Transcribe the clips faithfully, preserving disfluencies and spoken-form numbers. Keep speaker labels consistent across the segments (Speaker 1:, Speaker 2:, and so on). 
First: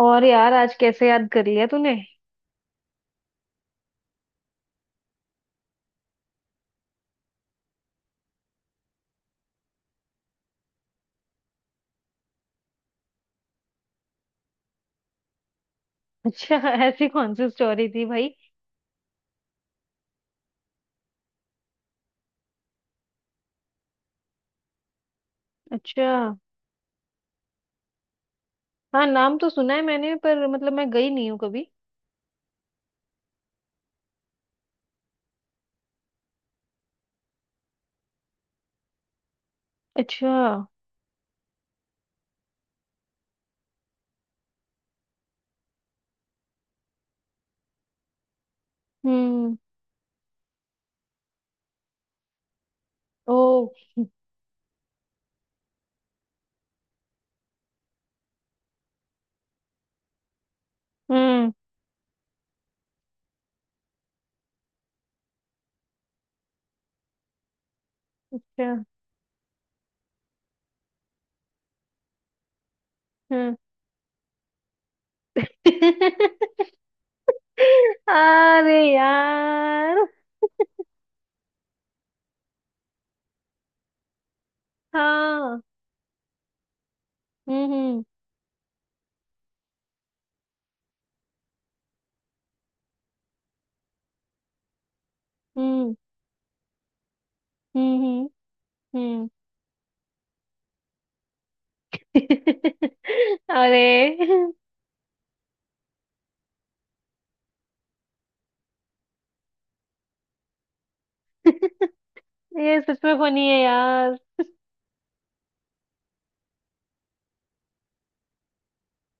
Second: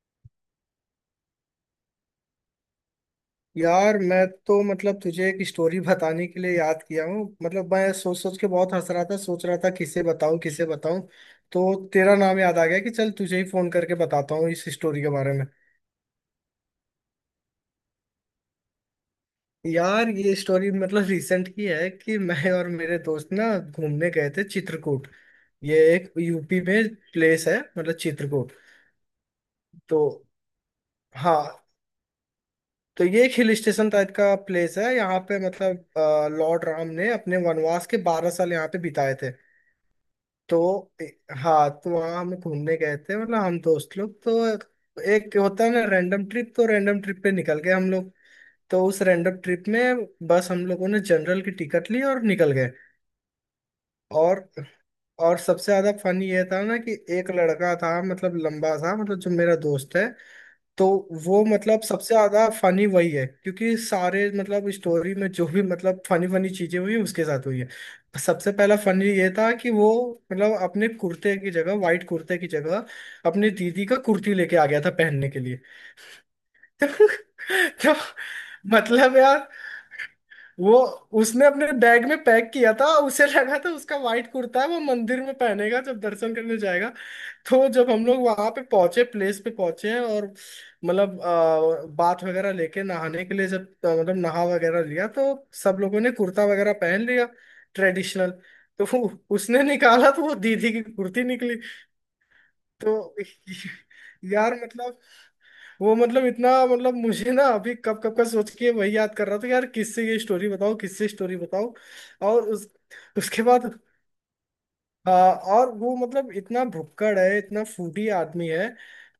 Speaker 1: और यार आज कैसे याद कर लिया तूने।
Speaker 2: यार मैं तो मतलब तुझे एक स्टोरी बताने के लिए याद किया हूँ। मतलब मैं सोच सोच के बहुत हंस रहा था, सोच रहा था किसे बताऊँ किसे बताऊँ। तो तेरा नाम याद आ गया कि चल तुझे ही फोन करके बताता हूँ इस स्टोरी के बारे में।
Speaker 1: अच्छा। ऐसी कौन सी स्टोरी थी भाई।
Speaker 2: यार ये स्टोरी मतलब रिसेंट की है कि मैं और मेरे दोस्त ना घूमने गए थे चित्रकूट। ये
Speaker 1: अच्छा।
Speaker 2: एक यूपी में प्लेस है मतलब चित्रकूट।
Speaker 1: हाँ, नाम तो सुना है मैंने
Speaker 2: तो
Speaker 1: पर मतलब मैं गई नहीं हूँ
Speaker 2: हाँ,
Speaker 1: कभी।
Speaker 2: तो ये एक हिल स्टेशन टाइप का प्लेस है, यहाँ पे मतलब अ, लॉर्ड राम ने अपने वनवास के बारह साल यहाँ पे बिताए थे।
Speaker 1: अच्छा।
Speaker 2: तो ए- हाँ, तो वहाँ हम घूमने गए थे मतलब हम दोस्त लोग। तो एक होता है ना रैंडम ट्रिप, तो रैंडम ट्रिप पे निकल गए हम लोग। तो उस रैंडम
Speaker 1: हम्म।
Speaker 2: ट्रिप में बस हम लोगों ने जनरल की टिकट ली और निकल गए।
Speaker 1: ओ।
Speaker 2: और और सबसे ज्यादा फन ये था ना कि एक लड़का था, मतलब लंबा था मतलब, जो मेरा दोस्त है। तो वो
Speaker 1: हम्म।
Speaker 2: मतलब सबसे ज्यादा फनी वही है क्योंकि सारे मतलब स्टोरी में जो भी मतलब फनी फनी चीजें हुई उसके साथ हुई है। सबसे
Speaker 1: अच्छा।
Speaker 2: पहला फनी ये था कि वो मतलब अपने कुर्ते की जगह, वाइट कुर्ते की जगह, अपनी
Speaker 1: हम्म।
Speaker 2: दीदी का कुर्ती लेके आ गया था पहनने के लिए। तो
Speaker 1: अरे
Speaker 2: मतलब यार
Speaker 1: यार।
Speaker 2: वो, उसने अपने बैग में पैक किया था, उसे लगा था उसका वाइट कुर्ता है, वो मंदिर में
Speaker 1: हाँ।
Speaker 2: पहनेगा जब दर्शन करने जाएगा। तो
Speaker 1: हम्म,
Speaker 2: जब
Speaker 1: हम्म,
Speaker 2: हम लोग वहां पे पहुंचे, प्लेस पे पहुंचे हैं, और मतलब अ, बाथ वगैरह लेके नहाने के लिए जब अ, मतलब नहा वगैरह लिया, तो सब लोगों ने कुर्ता वगैरह पहन लिया,
Speaker 1: हम्म। हम्म,
Speaker 2: ट्रेडिशनल। तो वो-
Speaker 1: हम्म,
Speaker 2: उसने निकाला तो वो दीदी की कुर्ती निकली।
Speaker 1: हम्म।
Speaker 2: तो
Speaker 1: अरे।
Speaker 2: यार मतलब वो मतलब इतना, मतलब मुझे ना अभी कब कब का सोच के वही याद कर रहा था, यार किससे ये स्टोरी बताओ किससे स्टोरी बताओ। और उस
Speaker 1: ये सच में
Speaker 2: उसके
Speaker 1: फनी है
Speaker 2: बाद
Speaker 1: यार।
Speaker 2: हाँ, और वो मतलब इतना भुक्कड़ है, इतना फूटी आदमी है,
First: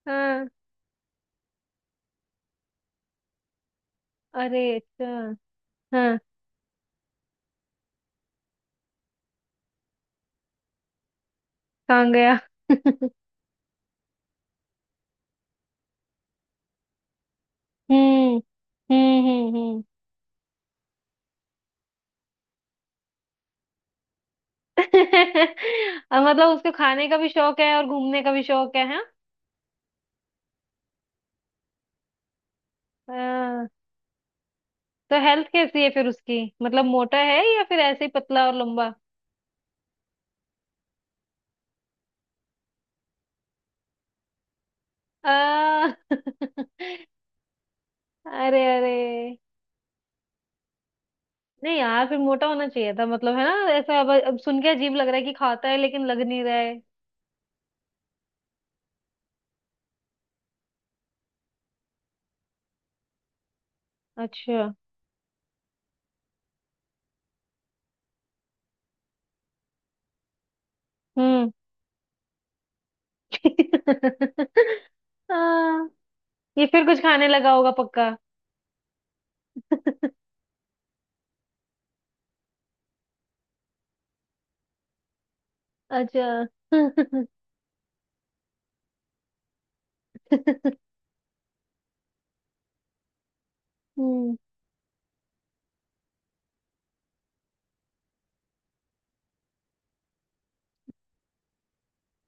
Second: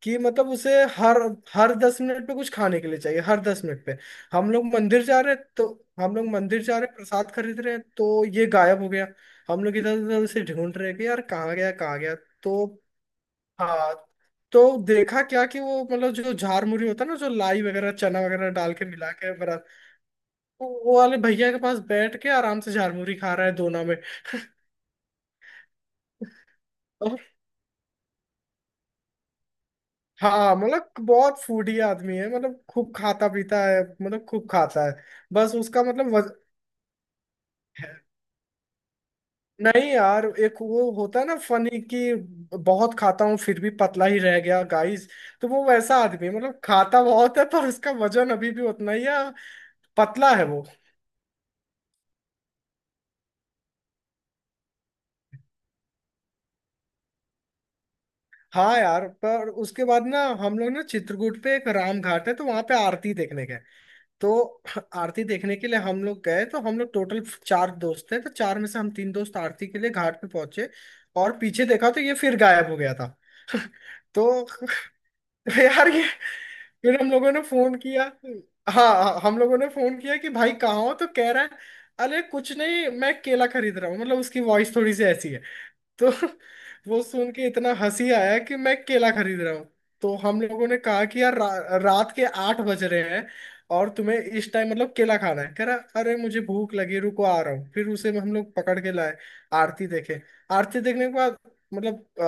Speaker 2: कि
Speaker 1: हाँ।
Speaker 2: मतलब उसे हर हर दस मिनट पे कुछ खाने के लिए चाहिए, हर दस मिनट पे। हम
Speaker 1: अरे,
Speaker 2: लोग मंदिर जा
Speaker 1: अच्छा।
Speaker 2: रहे हैं, तो हम
Speaker 1: हाँ।
Speaker 2: लोग मंदिर जा रहे हैं, प्रसाद खरीद रहे हैं तो ये गायब हो गया। हम लोग इधर उधर उसे ढूंढ रहे हैं कि यार कहाँ गया कहाँ
Speaker 1: कहाँ
Speaker 2: गया।
Speaker 1: गया?
Speaker 2: तो हाँ, तो देखा क्या कि वो मतलब जो झार मुरी होता है ना, जो लाई वगैरह चना
Speaker 1: हम्म,
Speaker 2: वगैरह डाल के मिला
Speaker 1: हम्म,
Speaker 2: के
Speaker 1: हम्म,
Speaker 2: बना,
Speaker 1: हम्म।
Speaker 2: वो वो वाले भैया के पास बैठ के आराम से झार मुरी खा रहा है दोना
Speaker 1: और मतलब उसको खाने का
Speaker 2: में।
Speaker 1: भी शौक है और घूमने का भी शौक है, हाँ।
Speaker 2: हाँ, मतलब बहुत फूडी आदमी है, मतलब खूब खाता पीता
Speaker 1: हाँ,
Speaker 2: है, मतलब खूब खाता है।
Speaker 1: तो हेल्थ
Speaker 2: बस
Speaker 1: कैसी
Speaker 2: उसका
Speaker 1: है फिर
Speaker 2: मतलब वज...
Speaker 1: उसकी, मतलब मोटा है या फिर ऐसे ही पतला और लंबा।
Speaker 2: नहीं यार, एक वो होता है ना फनी कि बहुत खाता हूँ फिर भी पतला ही रह गया गाइस। तो वो
Speaker 1: आ,
Speaker 2: वैसा आदमी है, मतलब खाता बहुत है पर उसका वजन अभी
Speaker 1: अरे,
Speaker 2: भी उतना
Speaker 1: अरे।
Speaker 2: ही है, पतला है वो।
Speaker 1: नहीं यार, फिर मोटा होना चाहिए था मतलब, है ना ऐसा। अब, अब सुन के अजीब लग रहा है कि खाता है लेकिन लग नहीं रहा है।
Speaker 2: हाँ यार, पर उसके बाद ना हम लोग ना चित्रकूट पे एक राम घाट है, तो वहां पे आरती देखने गए। तो
Speaker 1: अच्छा।
Speaker 2: आरती देखने के लिए हम लोग गए, तो हम लोग टोटल चार दोस्त थे, तो चार में से हम तीन दोस्त आरती के लिए घाट पे पहुंचे। और
Speaker 1: हम्म।
Speaker 2: पीछे देखा तो ये फिर गायब हो गया था। तो यार
Speaker 1: हाँ,
Speaker 2: ये,
Speaker 1: ये फिर कुछ
Speaker 2: फिर हम
Speaker 1: खाने
Speaker 2: लोगों ने
Speaker 1: लगा होगा
Speaker 2: फोन किया।
Speaker 1: पक्का।
Speaker 2: हाँ हाँ, हम लोगों ने फोन किया कि भाई कहाँ हो, तो कह रहा है अरे कुछ नहीं मैं केला खरीद रहा हूँ। मतलब उसकी वॉइस थोड़ी सी ऐसी है। तो
Speaker 1: अच्छा।
Speaker 2: वो सुन के इतना हंसी आया कि मैं केला खरीद रहा हूँ। तो हम लोगों ने कहा कि यार रा, रात के आठ बज रहे हैं और तुम्हें
Speaker 1: हम्म।
Speaker 2: इस टाइम मतलब केला खाना है। कह रहा अरे मुझे भूख लगी, रुको आ रहा हूँ। फिर उसे हम लोग पकड़ के लाए। आरती देखे। आरती देखने के बाद मतलब अ,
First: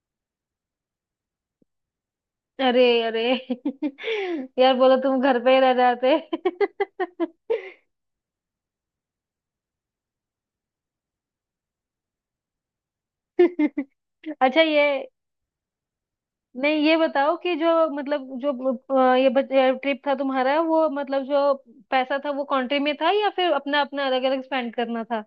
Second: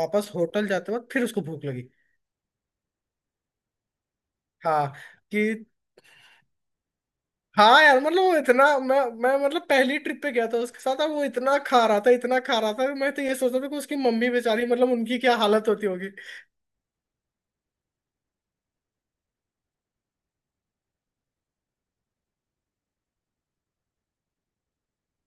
Speaker 2: वापस होटल जाते वक्त फिर उसको भूख लगी।
Speaker 1: अरे, अरे। यार
Speaker 2: हाँ,
Speaker 1: बोलो तुम घर पे ही
Speaker 2: कि
Speaker 1: रह जाते।
Speaker 2: हाँ यार, मतलब वो इतना, मैं मैं मतलब पहली ट्रिप पे गया था उसके साथ, अब वो इतना खा रहा था, इतना खा रहा था। मैं तो ये सोच रहा था कि उसकी मम्मी
Speaker 1: अच्छा।
Speaker 2: बेचारी,
Speaker 1: ये
Speaker 2: मतलब उनकी क्या हालत होती होगी।
Speaker 1: नहीं, ये बताओ कि जो, मतलब जो, अ, ये ट्रिप था तुम्हारा वो, मतलब जो पैसा था वो कंट्री में था या फिर अपना अपना अलग अलग स्पेंड करना था।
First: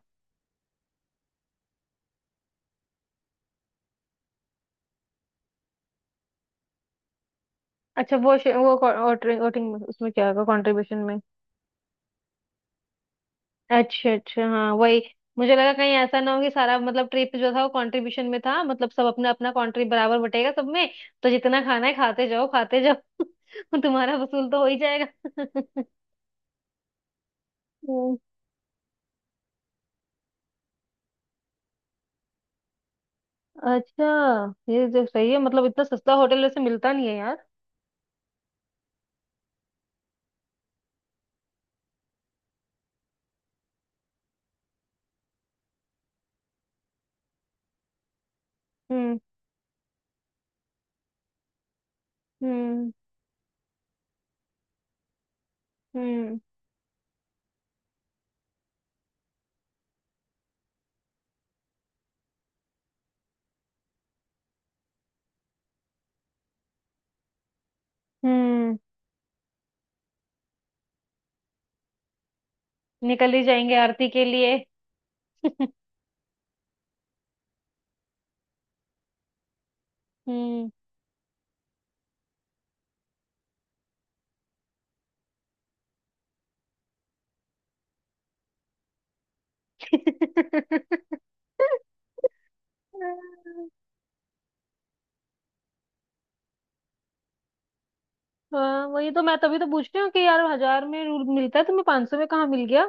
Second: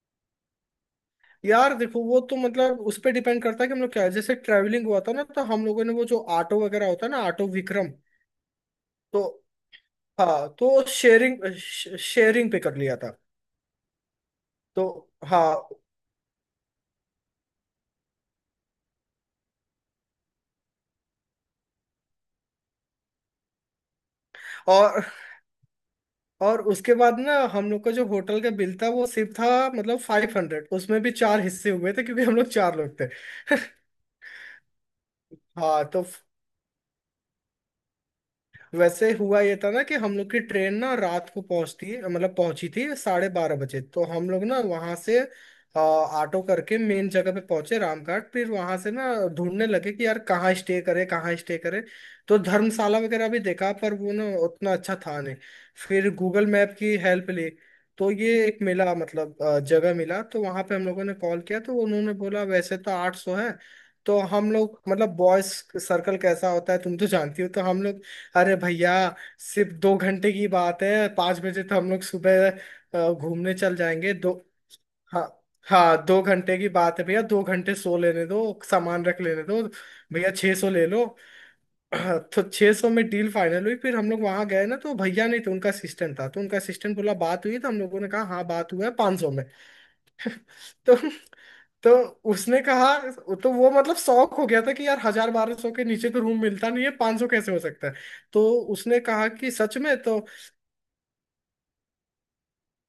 Speaker 2: यार देखो वो तो मतलब उस पर डिपेंड करता है कि हम लोग क्या है, जैसे ट्रैवलिंग हुआ था ना, तो हम लोगों ने वो जो ऑटो वगैरह होता है ना, ऑटो विक्रम।
Speaker 1: अच्छा, वो शे- वो
Speaker 2: तो
Speaker 1: वोटिंग उसमें क्या होगा
Speaker 2: हाँ, तो
Speaker 1: कंट्रीब्यूशन में।
Speaker 2: शेयरिंग शेयरिंग पे कर लिया था।
Speaker 1: अच्छा, अच्छा, हाँ
Speaker 2: तो
Speaker 1: वही।
Speaker 2: हाँ।
Speaker 1: मुझे लगा कहीं ऐसा ना हो कि सारा मतलब ट्रिप जो था वो कंट्रीब्यूशन में था, मतलब सब अपना अपना कंट्रीब्यूट बराबर बटेगा सब में। तो जितना खाना है खाते जाओ, खाते जाओ। तुम्हारा वसूल तो हो ही
Speaker 2: और
Speaker 1: जाएगा।
Speaker 2: और उसके बाद ना हम लोग का जो
Speaker 1: हम्म।
Speaker 2: होटल का बिल था वो सिर्फ था, मतलब फाइव हंड्रेड। उसमें भी चार हिस्से हुए थे क्योंकि हम लोग चार लोग थे।
Speaker 1: अच्छा, ये जो सही है, मतलब इतना
Speaker 2: हाँ, तो
Speaker 1: सस्ता होटल वैसे मिलता नहीं है यार।
Speaker 2: वैसे हुआ ये था ना कि हम लोग की ट्रेन ना रात को पहुंचती, मतलब पहुंची थी साढ़े बारह बजे। तो हम लोग ना वहां से अ, ऑटो करके मेन जगह पे पहुंचे, रामघाट, फिर वहां से ना
Speaker 1: हम्म,
Speaker 2: ढूंढने लगे कि यार कहाँ स्टे करे कहाँ स्टे करे। तो
Speaker 1: हम्म,
Speaker 2: धर्मशाला वगैरह भी देखा पर वो ना उतना अच्छा था नहीं। फिर
Speaker 1: हम्म,
Speaker 2: गूगल मैप की हेल्प ली। तो ये एक मिला, मतलब अ, जगह मिला, तो वहां पे हम लोगों ने कॉल किया, तो उन्होंने बोला वैसे तो आठ सौ है। तो हम लोग मतलब बॉयज सर्कल कैसा होता है तुम तो जानती हो, तो हम लोग, अरे
Speaker 1: हम्म।
Speaker 2: भैया सिर्फ दो घंटे की बात है, पाँच बजे तो हम लोग सुबह अ,
Speaker 1: निकल ही
Speaker 2: घूमने
Speaker 1: जाएंगे
Speaker 2: चल
Speaker 1: आरती
Speaker 2: जाएंगे।
Speaker 1: के
Speaker 2: दो
Speaker 1: लिए।
Speaker 2: हाँ हाँ, दो घंटे की बात है भैया, दो घंटे सो लेने दो, सामान रख लेने दो, भैया छः सौ
Speaker 1: हम्म।
Speaker 2: ले लो। हाँ, तो छः सौ में डील फाइनल हुई, फिर हम लोग वहां गए ना तो भैया नहीं थे, उनका असिस्टेंट था, तो उनका असिस्टेंट बोला बात हुई, तो हम लोगों ने कहा हाँ बात हुआ है पाँच सौ में। तो तो उसने कहा, तो वो मतलब शौक हो गया था कि यार हजार बारह सौ के नीचे तो रूम मिलता नहीं है, पाँच सौ कैसे हो सकता है। तो
Speaker 1: हाँ,
Speaker 2: उसने
Speaker 1: वही तो
Speaker 2: कहा
Speaker 1: मैं
Speaker 2: कि
Speaker 1: तभी तो
Speaker 2: सच
Speaker 1: पूछ
Speaker 2: में।
Speaker 1: रही हूँ कि
Speaker 2: तो
Speaker 1: यार हजार में रूल मिलता है, तुम्हें पाँच सौ में कहाँ मिल गया।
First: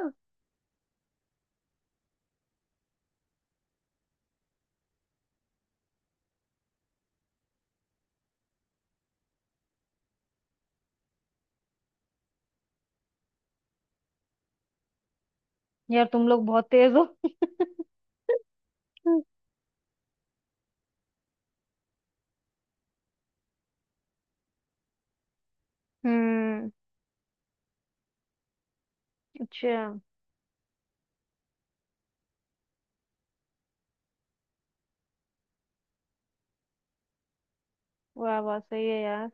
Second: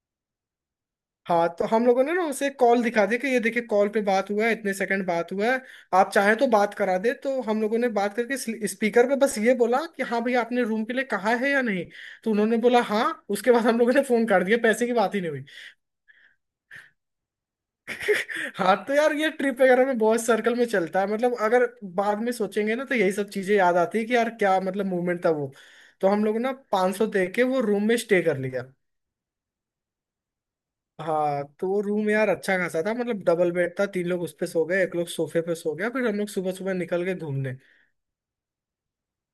Speaker 2: हाँ, तो हम लोगों ने ना उसे कॉल दिखा दी कि ये देखिए कॉल पे बात हुआ है, इतने सेकंड बात हुआ है, आप चाहें तो बात करा दे। तो हम लोगों ने बात करके स्पीकर पे बस ये बोला कि हाँ भैया आपने रूम के लिए कहा है या नहीं। तो उन्होंने बोला हाँ, उसके बाद हम लोगों ने फोन कर दिया, पैसे की बात ही नहीं हुई।
Speaker 1: यार तुम लोग बहुत तेज हो।
Speaker 2: हाँ, तो यार ये ट्रिप वगैरह में बहुत सर्कल में चलता है, मतलब अगर बाद में सोचेंगे ना तो यही सब चीजें याद आती है कि यार क्या मतलब मूवमेंट था वो। तो हम लोगों ने
Speaker 1: हम्म।
Speaker 2: पाँच सौ दे के वो रूम में स्टे कर लिया।
Speaker 1: अच्छा।
Speaker 2: हाँ, तो वो रूम यार अच्छा खासा था, मतलब डबल बेड था, तीन लोग उस पे सो गए, एक लोग सोफे पे सो गया, फिर हम लोग सुबह सुबह निकल गए घूमने।
Speaker 1: वाह वाह, सही है यार।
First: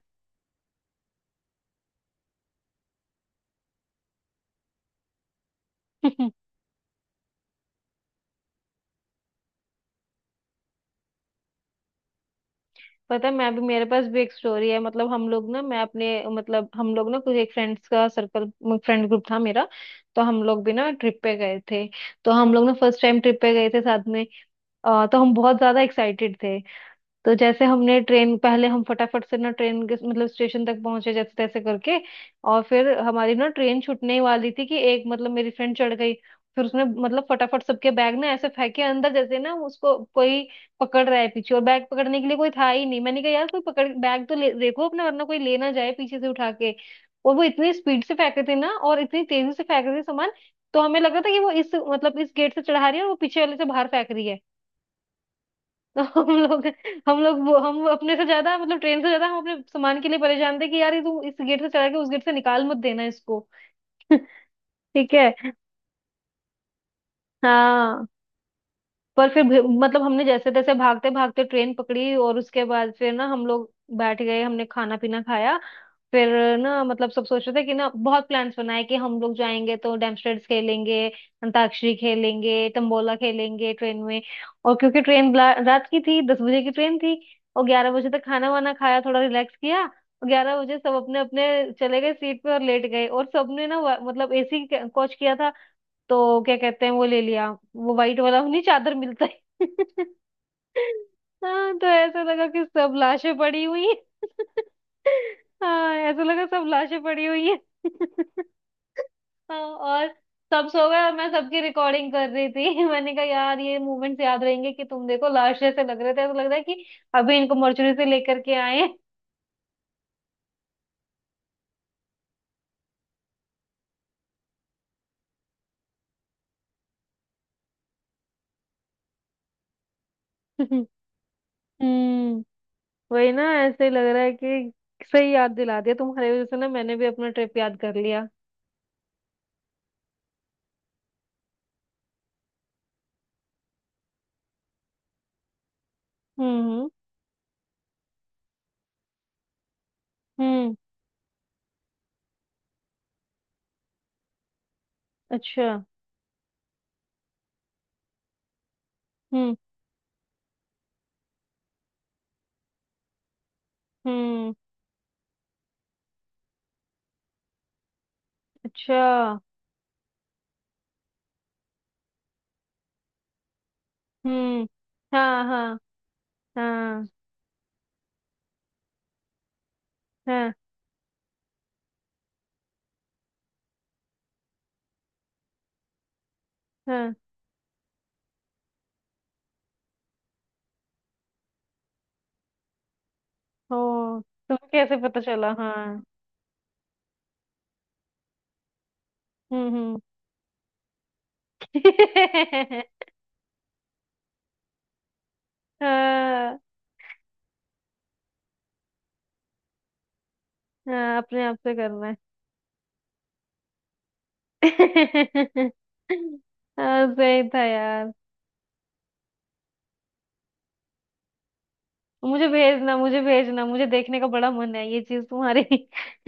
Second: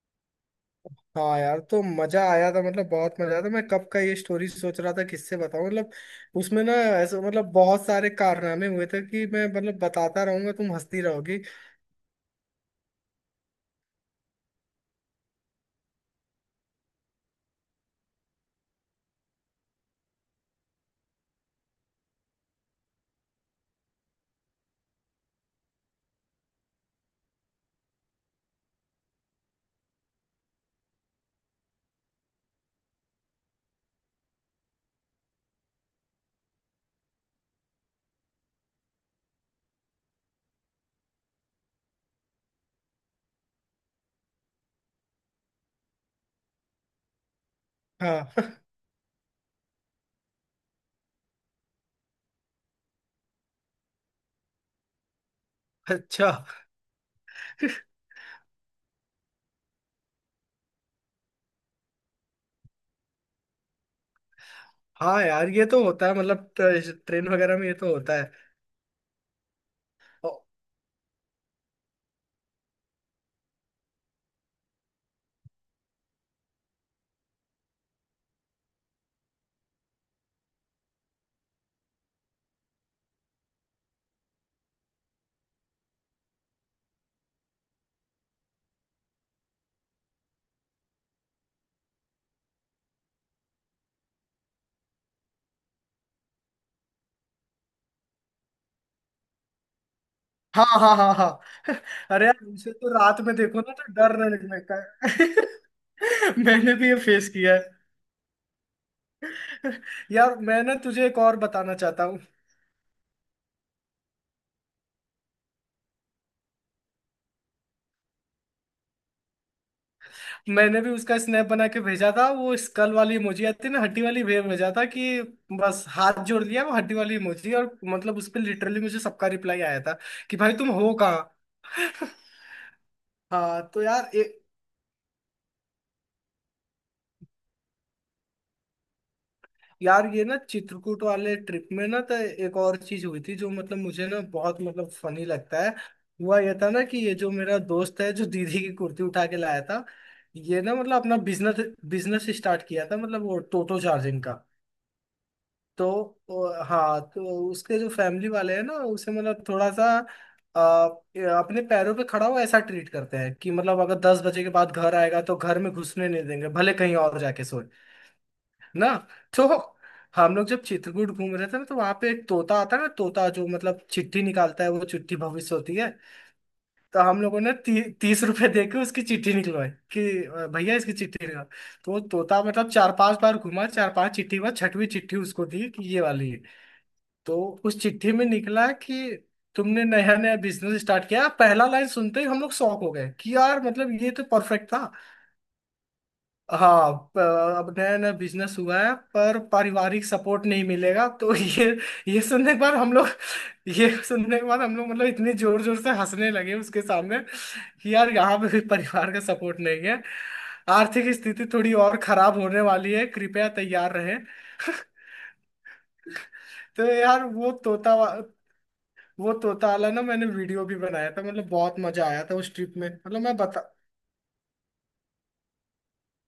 Speaker 2: हाँ यार, तो मजा आया था, मतलब बहुत मजा आया था, मैं कब का ये स्टोरी सोच रहा था किससे बताऊं, मतलब उसमें ना ऐसे मतलब बहुत सारे कारनामे हुए थे कि मैं मतलब बताता रहूंगा, तुम हंसती रहोगी।
Speaker 1: पता है मैं भी, मेरे पास भी एक स्टोरी है। मतलब हम लोग ना, मैं अपने, मतलब हम लोग ना कुछ एक फ्रेंड्स का सर्कल, फ्रेंड ग्रुप था मेरा। तो हम लोग भी ना ट्रिप पे गए थे। तो हम लोग ना फर्स्ट टाइम ट्रिप पे गए थे साथ में। अ, तो हम बहुत ज्यादा एक्साइटेड थे। तो जैसे हमने ट्रेन, पहले हम फटाफट से ना ट्रेन के मतलब स्टेशन तक पहुंचे जैसे तैसे करके। और फिर हमारी ना ट्रेन छूटने ही वाली थी कि एक, मतलब मेरी फ्रेंड चढ़ गई। फिर उसने मतलब फटाफट सबके बैग ना ऐसे फेंके अंदर जैसे ना उसको कोई पकड़ रहा है पीछे, और बैग पकड़ने के लिए कोई था ही नहीं। मैंने कहा यार कोई पकड़ बैग तो ले, देखो अपना वरना कोई ले ना जाए पीछे से उठा के। और वो इतनी स्पीड से
Speaker 2: हाँ।
Speaker 1: फेंक रहे थे ना, और इतनी तेजी से फेंक रहे थे सामान। तो हमें लगा था कि वो इस मतलब इस गेट से चढ़ा रही है और वो पीछे वाले से बाहर फेंक रही है। तो
Speaker 2: अच्छा,
Speaker 1: हम लोग, हम लोग वो हम अपने से ज्यादा, मतलब ट्रेन से ज्यादा हम अपने सामान के लिए परेशान थे कि यार ये तू इस गेट से चढ़ा के उस गेट से निकाल मत देना इसको। ठीक
Speaker 2: हाँ
Speaker 1: है।
Speaker 2: यार ये तो होता है, मतलब ट्रेन वगैरह में ये तो
Speaker 1: हाँ,
Speaker 2: होता
Speaker 1: पर फिर भी- मतलब हमने
Speaker 2: है।
Speaker 1: जैसे तैसे भागते भागते ट्रेन पकड़ी और उसके बाद फिर ना हम लोग बैठ गए, हमने खाना पीना खाया। फिर ना मतलब सब सोच रहे थे कि ना बहुत प्लान्स बनाए कि हम लोग जाएंगे तो डेमस्ट्रेट्स खेलेंगे, अंताक्षरी खेलेंगे, तंबोला खेलेंगे ट्रेन में। और क्योंकि ट्रेन रात की थी, दस बजे की ट्रेन थी। और ग्यारह बजे तक खाना वाना खाया, थोड़ा रिलैक्स किया, और ग्यारह बजे सब अपने अपने चले गए सीट पे और लेट गए। और सबने ना वा- मतलब एसी कोच किया था तो क्या कहते हैं वो ले लिया, वो वाइट वाला नहीं चादर मिलता है।
Speaker 2: हाँ हाँ हाँ हाँ।
Speaker 1: हाँ तो ऐसा
Speaker 2: अरे यार
Speaker 1: लगा कि
Speaker 2: उसे तो
Speaker 1: सब
Speaker 2: रात में
Speaker 1: लाशें
Speaker 2: देखो
Speaker 1: पड़ी
Speaker 2: ना
Speaker 1: हुई
Speaker 2: तो
Speaker 1: हैं।
Speaker 2: डर लगने का
Speaker 1: हाँ, ऐसा
Speaker 2: है।
Speaker 1: लगा सब
Speaker 2: मैंने भी ये
Speaker 1: लाशें पड़ी
Speaker 2: फेस
Speaker 1: हुई
Speaker 2: किया
Speaker 1: हैं।
Speaker 2: है।
Speaker 1: हाँ। और
Speaker 2: यार मैं
Speaker 1: सब
Speaker 2: ना
Speaker 1: सो गए
Speaker 2: तुझे
Speaker 1: और
Speaker 2: एक
Speaker 1: मैं
Speaker 2: और
Speaker 1: सबकी
Speaker 2: बताना चाहता
Speaker 1: रिकॉर्डिंग
Speaker 2: हूँ।
Speaker 1: कर रही थी। मैंने कहा यार ये मूवमेंट्स याद रहेंगे कि तुम देखो, लाशें से लग रहे थे, ऐसा लग रहा है कि अभी इनको मर्चुरी से लेकर के आए हैं।
Speaker 2: मैंने भी उसका स्नैप बना के भेजा था, वो स्कल वाली इमोजी आती है ना, हड्डी वाली भेज भेजा था कि बस हाथ जोड़ लिया, वो हड्डी वाली इमोजी, और मतलब उस पर लिटरली मुझे सबका रिप्लाई आया था कि भाई तुम हो कहाँ।
Speaker 1: हम्म। वही ना,
Speaker 2: हाँ, तो
Speaker 1: ऐसे ही लग
Speaker 2: यार,
Speaker 1: रहा है कि सही याद दिला दिया तुम्हारी वजह से ना, मैंने भी अपना ट्रिप याद कर लिया।
Speaker 2: यार ये ना चित्रकूट वाले ट्रिप में ना तो एक और चीज हुई थी जो मतलब मुझे ना बहुत मतलब फनी लगता है। हुआ ये था ना
Speaker 1: हम्म,
Speaker 2: कि ये जो मेरा दोस्त है जो दीदी की कुर्ती उठा के लाया था, ये
Speaker 1: हम्म।
Speaker 2: ना मतलब अपना बिजनेस बिजनेस स्टार्ट किया था, मतलब वो टोटो चार्जिंग का।
Speaker 1: अच्छा।
Speaker 2: तो वो- हाँ, तो उसके जो फैमिली वाले हैं ना, उसे मतलब
Speaker 1: हम्म,
Speaker 2: थोड़ा सा आ, अपने पैरों पे खड़ा हो ऐसा ट्रीट करते हैं, कि मतलब अगर दस बजे के
Speaker 1: हम्म।
Speaker 2: बाद घर आएगा तो घर में घुसने नहीं देंगे, भले कहीं और जाके सोए ना।
Speaker 1: अच्छा।
Speaker 2: तो हम लोग जब चित्रकूट घूम रहे थे ना, तो वहां पे एक तोता आता है ना, तोता जो मतलब चिट्ठी निकालता
Speaker 1: हम्म।
Speaker 2: है, वो चिट्ठी
Speaker 1: हाँ,
Speaker 2: भविष्य होती
Speaker 1: हाँ,
Speaker 2: है। तो
Speaker 1: हाँ,
Speaker 2: हम लोगों ने ती, तीस रुपए दे के उसकी चिट्ठी निकलवाई कि अ,
Speaker 1: हाँ।
Speaker 2: भैया इसकी चिट्ठी निकाल। तो वो तोता मतलब चार पांच बार घुमा, चार पांच चिट्ठी के बाद छठवीं चिट्ठी उसको दी कि ये वाली है।
Speaker 1: हाँ।
Speaker 2: तो उस चिट्ठी में निकला कि तुमने नया नया बिजनेस स्टार्ट किया, पहला लाइन सुनते ही हम लोग शॉक हो गए कि यार
Speaker 1: ओ।
Speaker 2: मतलब ये तो परफेक्ट
Speaker 1: तुम्हें
Speaker 2: था।
Speaker 1: कैसे पता चला? हाँ।
Speaker 2: हाँ, प- अब नया नया बिजनेस हुआ है पर
Speaker 1: हम्म, हम्म।
Speaker 2: पारिवारिक सपोर्ट नहीं मिलेगा तो। ये ये सुनने के बाद हम लोग ये सुनने के बाद हम लोग मतलब इतने जोर जोर से हंसने लगे
Speaker 1: हाँ,
Speaker 2: उसके सामने, कि यार यहाँ पे भी परिवार का सपोर्ट नहीं है। आर्थिक
Speaker 1: हाँ, अपने
Speaker 2: स्थिति
Speaker 1: आप
Speaker 2: थोड़ी
Speaker 1: से
Speaker 2: और
Speaker 1: करना है।
Speaker 2: खराब होने वाली है, कृपया तैयार रहें। तो
Speaker 1: हाँ,
Speaker 2: यार
Speaker 1: सही
Speaker 2: वो
Speaker 1: था
Speaker 2: तोता वा-
Speaker 1: यार।
Speaker 2: वो तोता वाला ना, मैंने वीडियो भी बनाया था, मतलब बहुत मजा आया था
Speaker 1: मुझे
Speaker 2: उस ट्रिप में
Speaker 1: भेजना, मुझे
Speaker 2: मतलब मैं बता।
Speaker 1: भेजना, मुझे देखने का बड़ा मन है ये चीज तुम्हारी।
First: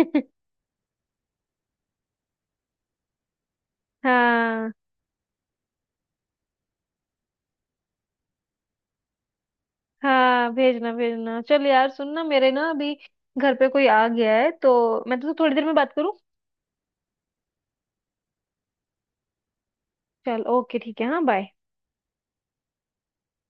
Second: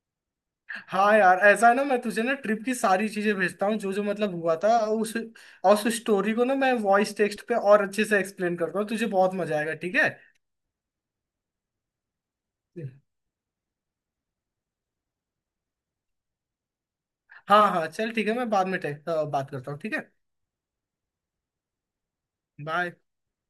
Speaker 2: हाँ यार, ऐसा है ना, मैं तुझे ना ट्रिप की सारी चीजें भेजता हूँ जो जो मतलब हुआ
Speaker 1: हाँ,
Speaker 2: था, उस, और उस स्टोरी को ना मैं वॉइस टेक्स्ट पे और अच्छे से एक्सप्लेन करता हूँ, तुझे बहुत मजा आएगा, ठीक है।
Speaker 1: हाँ भेजना, भेजना। चल यार सुन ना, मेरे ना अभी घर पे कोई आ गया है तो मैं तो थोड़ी देर में बात करूँ।
Speaker 2: हाँ हाँ, चल ठीक है, मैं बाद में टे- अ, बात करता हूँ, ठीक है,
Speaker 1: चल, ओके, ठीक है, हाँ, बाय।
Speaker 2: बाय।